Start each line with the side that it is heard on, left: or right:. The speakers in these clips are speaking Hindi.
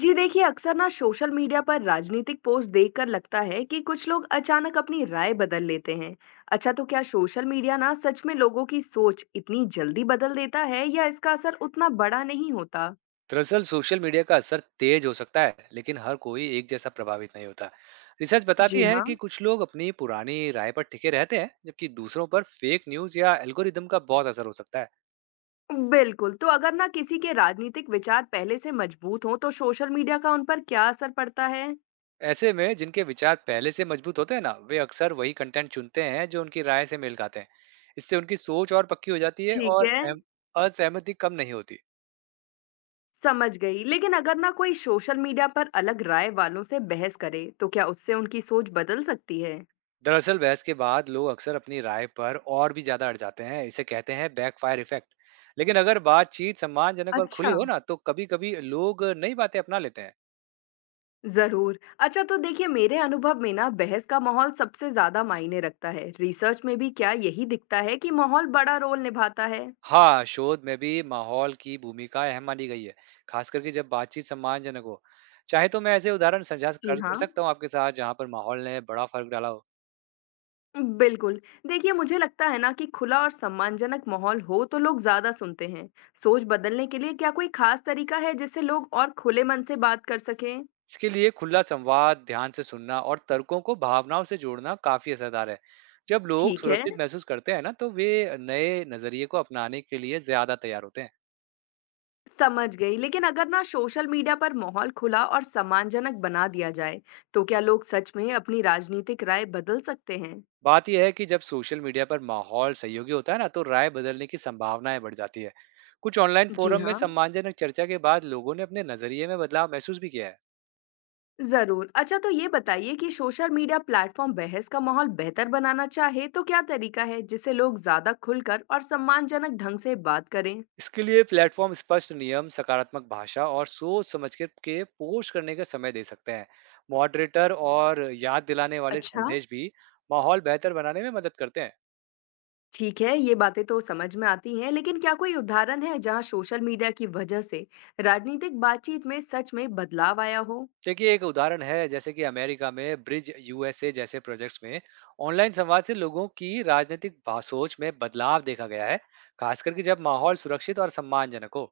left: जी देखिए, अक्सर ना सोशल मीडिया पर राजनीतिक पोस्ट देखकर लगता है कि कुछ लोग अचानक अपनी राय बदल लेते हैं। अच्छा तो क्या सोशल मीडिया ना सच में लोगों की सोच इतनी जल्दी बदल देता है या इसका असर उतना बड़ा नहीं होता?
right: दरअसल सोशल मीडिया का असर तेज हो सकता है, लेकिन हर कोई एक जैसा प्रभावित नहीं होता। रिसर्च बताती
left: जी
right: है
left: हाँ,
right: कि कुछ लोग अपनी पुरानी राय पर टिके रहते हैं, जबकि दूसरों पर फेक न्यूज या एल्गोरिदम का बहुत असर हो सकता है।
left: बिल्कुल। तो अगर ना किसी के राजनीतिक विचार पहले से मजबूत हों तो सोशल मीडिया का उन पर क्या असर पड़ता है?
right: ऐसे में जिनके विचार पहले से मजबूत होते हैं ना, वे अक्सर वही कंटेंट चुनते हैं जो उनकी राय से मेल खाते हैं। इससे उनकी सोच और पक्की हो जाती है
left: ठीक
right: और
left: है,
right: असहमति कम नहीं होती।
left: समझ गई। लेकिन अगर ना कोई सोशल मीडिया पर अलग राय वालों से बहस करे तो क्या उससे उनकी सोच बदल सकती है?
right: दरअसल बहस के बाद लोग अक्सर अपनी राय पर और भी ज्यादा अड़ जाते हैं, इसे कहते हैं फायर इफेक्ट। लेकिन अगर बातचीत सम्मानजनक और
left: अच्छा
right: खुली हो ना, तो कभी कभी लोग नई बातें अपना लेते हैं।
left: ज़रूर। अच्छा तो देखिए मेरे अनुभव में ना बहस का माहौल सबसे ज़्यादा मायने रखता है। रिसर्च में भी क्या यही दिखता है कि माहौल बड़ा रोल निभाता है?
right: हाँ, शोध में भी माहौल की भूमिका अहम मानी गई है, खास करके जब बातचीत सम्मानजनक हो। चाहे तो मैं ऐसे उदाहरण साझा
left: जी
right: कर कर
left: हाँ
right: सकता हूँ आपके साथ, जहाँ पर माहौल ने बड़ा फर्क डाला हो।
left: बिल्कुल। देखिए मुझे लगता है ना कि खुला और सम्मानजनक माहौल हो तो लोग ज़्यादा सुनते हैं। सोच बदलने के लिए क्या कोई खास तरीका है जिससे लोग और खुले मन से बात कर सकें?
right: इसके लिए खुला संवाद, ध्यान से सुनना और तर्कों को भावनाओं से जोड़ना काफी असरदार है। जब लोग
left: ठीक है,
right: सुरक्षित महसूस करते हैं ना, तो वे नए नजरिए को अपनाने के लिए ज्यादा तैयार होते हैं।
left: समझ गई। लेकिन अगर ना सोशल मीडिया पर माहौल खुला और सम्मानजनक बना दिया जाए, तो क्या लोग सच में अपनी राजनीतिक राय बदल सकते हैं?
right: बात यह है कि जब सोशल मीडिया पर माहौल सहयोगी होता है ना, तो राय बदलने की संभावनाएं बढ़ जाती है। कुछ ऑनलाइन
left: जी
right: फोरम में
left: हाँ।
right: सम्मानजनक चर्चा के बाद लोगों ने अपने नजरिए में बदलाव महसूस भी किया है।
left: ज़रूर। अच्छा तो ये बताइए कि सोशल मीडिया प्लेटफ़ॉर्म बहस का माहौल बेहतर बनाना चाहे तो क्या तरीका है जिससे लोग ज़्यादा खुलकर और सम्मानजनक ढंग से बात करें?
right: इसके लिए प्लेटफॉर्म स्पष्ट नियम, सकारात्मक भाषा और सोच समझ के पोस्ट करने का समय दे सकते हैं। मॉडरेटर और याद दिलाने वाले
left: अच्छा,
right: संदेश भी माहौल बेहतर बनाने में मदद करते हैं।
left: ठीक है, ये बातें तो समझ में आती हैं, लेकिन क्या कोई उदाहरण है जहाँ सोशल मीडिया की वजह से राजनीतिक बातचीत में सच में बदलाव आया हो?
right: देखिए एक उदाहरण है, जैसे कि अमेरिका में ब्रिज यूएसए जैसे प्रोजेक्ट्स में ऑनलाइन संवाद से लोगों की राजनीतिक सोच में बदलाव देखा गया है, खासकर कि जब माहौल सुरक्षित और सम्मानजनक हो।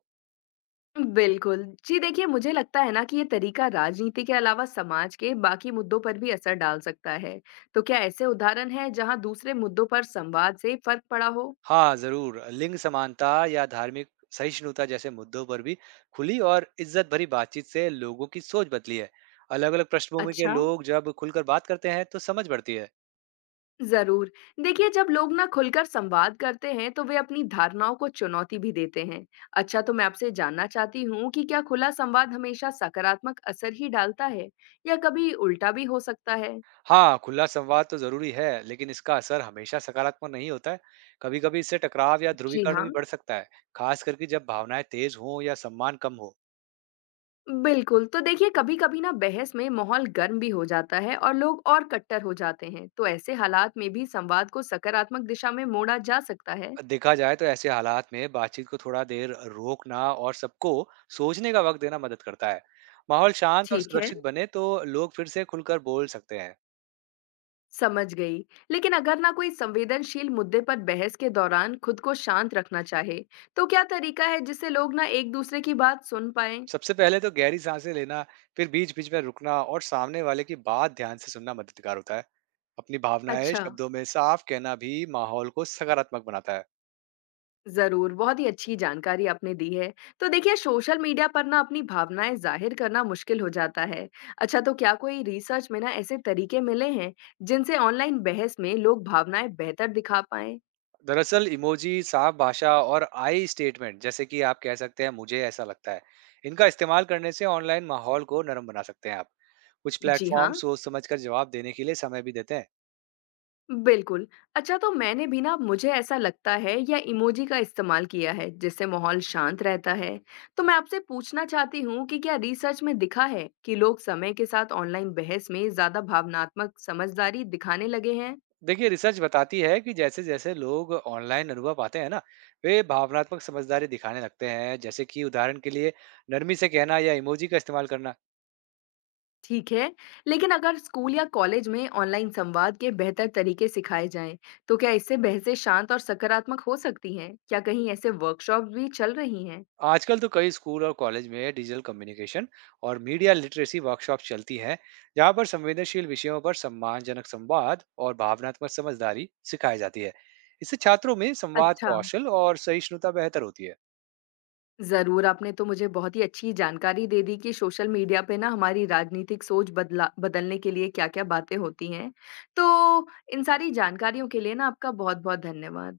left: बिल्कुल। जी देखिए, मुझे लगता है ना कि ये तरीका राजनीति के अलावा समाज के बाकी मुद्दों पर भी असर डाल सकता है। तो क्या ऐसे उदाहरण हैं जहाँ दूसरे मुद्दों पर संवाद से फ़र्क पड़ा हो?
right: हाँ, ज़रूर। लिंग समानता या धार्मिक सहिष्णुता जैसे मुद्दों पर भी खुली और इज़्ज़त भरी बातचीत से लोगों की सोच बदली है। अलग-अलग पृष्ठभूमि के
left: अच्छा।
right: लोग जब खुलकर बात करते हैं, तो समझ बढ़ती है।
left: जरूर, देखिए जब लोग ना खुलकर संवाद करते हैं तो वे अपनी धारणाओं को चुनौती भी देते हैं। अच्छा, तो मैं आपसे जानना चाहती हूँ कि क्या खुला संवाद हमेशा सकारात्मक असर ही डालता है या कभी उल्टा भी हो सकता है?
right: हाँ, खुला संवाद तो ज़रूरी है, लेकिन इसका असर हमेशा सकारात्मक नहीं होता है। कभी-कभी इससे टकराव या
left: जी
right: ध्रुवीकरण
left: हाँ,
right: भी बढ़ सकता है, खास करके जब भावनाएँ तेज़ हों या सम्मान कम हो।
left: बिल्कुल। तो देखिए कभी कभी ना बहस में माहौल गर्म भी हो जाता है और लोग और कट्टर हो जाते हैं, तो ऐसे हालात में भी संवाद को सकारात्मक दिशा में मोड़ा जा सकता है?
right: देखा जाए तो ऐसे हालात में बातचीत को थोड़ा देर रोकना और सबको सोचने का वक्त देना मदद करता है। माहौल शांत और
left: ठीक है,
right: सुरक्षित बने तो लोग फिर से खुलकर बोल सकते हैं।
left: समझ गई। लेकिन अगर ना कोई संवेदनशील मुद्दे पर बहस के दौरान खुद को शांत रखना चाहे, तो क्या तरीका है जिससे लोग ना एक दूसरे की बात सुन पाए?
right: सबसे पहले तो गहरी सांसें लेना, फिर बीच बीच में रुकना और सामने वाले की बात ध्यान से सुनना मददगार होता है। अपनी भावनाएं
left: अच्छा,
right: शब्दों में साफ कहना भी माहौल को सकारात्मक बनाता है।
left: जरूर, बहुत ही अच्छी जानकारी आपने दी है। तो देखिए सोशल मीडिया पर ना अपनी भावनाएं जाहिर करना मुश्किल हो जाता है। अच्छा, तो क्या कोई रिसर्च में ना ऐसे तरीके मिले हैं जिनसे ऑनलाइन बहस में लोग भावनाएं बेहतर दिखा पाए?
right: दरअसल इमोजी, साफ भाषा और आई स्टेटमेंट, जैसे कि आप कह सकते हैं मुझे ऐसा लगता है, इनका इस्तेमाल करने से ऑनलाइन माहौल को नरम बना सकते हैं आप। कुछ
left: जी हाँ,
right: प्लेटफॉर्म सोच समझ कर जवाब देने के लिए समय भी देते हैं।
left: बिल्कुल। अच्छा तो मैंने भी ना मुझे ऐसा लगता है या इमोजी का इस्तेमाल किया है, जिससे माहौल शांत रहता है। तो मैं आपसे पूछना चाहती हूँ कि क्या रिसर्च में दिखा है कि लोग समय के साथ ऑनलाइन बहस में ज़्यादा भावनात्मक समझदारी दिखाने लगे हैं?
right: देखिए रिसर्च बताती है कि जैसे जैसे लोग ऑनलाइन अनुभव पाते हैं ना, वे भावनात्मक समझदारी दिखाने लगते हैं, जैसे कि उदाहरण के लिए नरमी से कहना या इमोजी का इस्तेमाल करना।
left: ठीक है, लेकिन अगर स्कूल या कॉलेज में ऑनलाइन संवाद के बेहतर तरीके सिखाए जाएँ, तो क्या इससे बहसें शांत और सकारात्मक हो सकती हैं? क्या कहीं ऐसे वर्कशॉप भी चल रही हैं?
right: आजकल तो कई स्कूल और कॉलेज में डिजिटल कम्युनिकेशन और मीडिया लिटरेसी वर्कशॉप चलती हैं, जहां पर संवेदनशील विषयों पर सम्मानजनक संवाद और भावनात्मक समझदारी सिखाई जाती है। इससे छात्रों में संवाद
left: अच्छा।
right: कौशल और सहिष्णुता बेहतर होती है।
left: ज़रूर, आपने तो मुझे बहुत ही अच्छी जानकारी दे दी कि सोशल मीडिया पे ना हमारी राजनीतिक सोच बदला बदलने के लिए क्या-क्या बातें होती हैं। तो इन सारी जानकारियों के लिए ना आपका बहुत-बहुत धन्यवाद।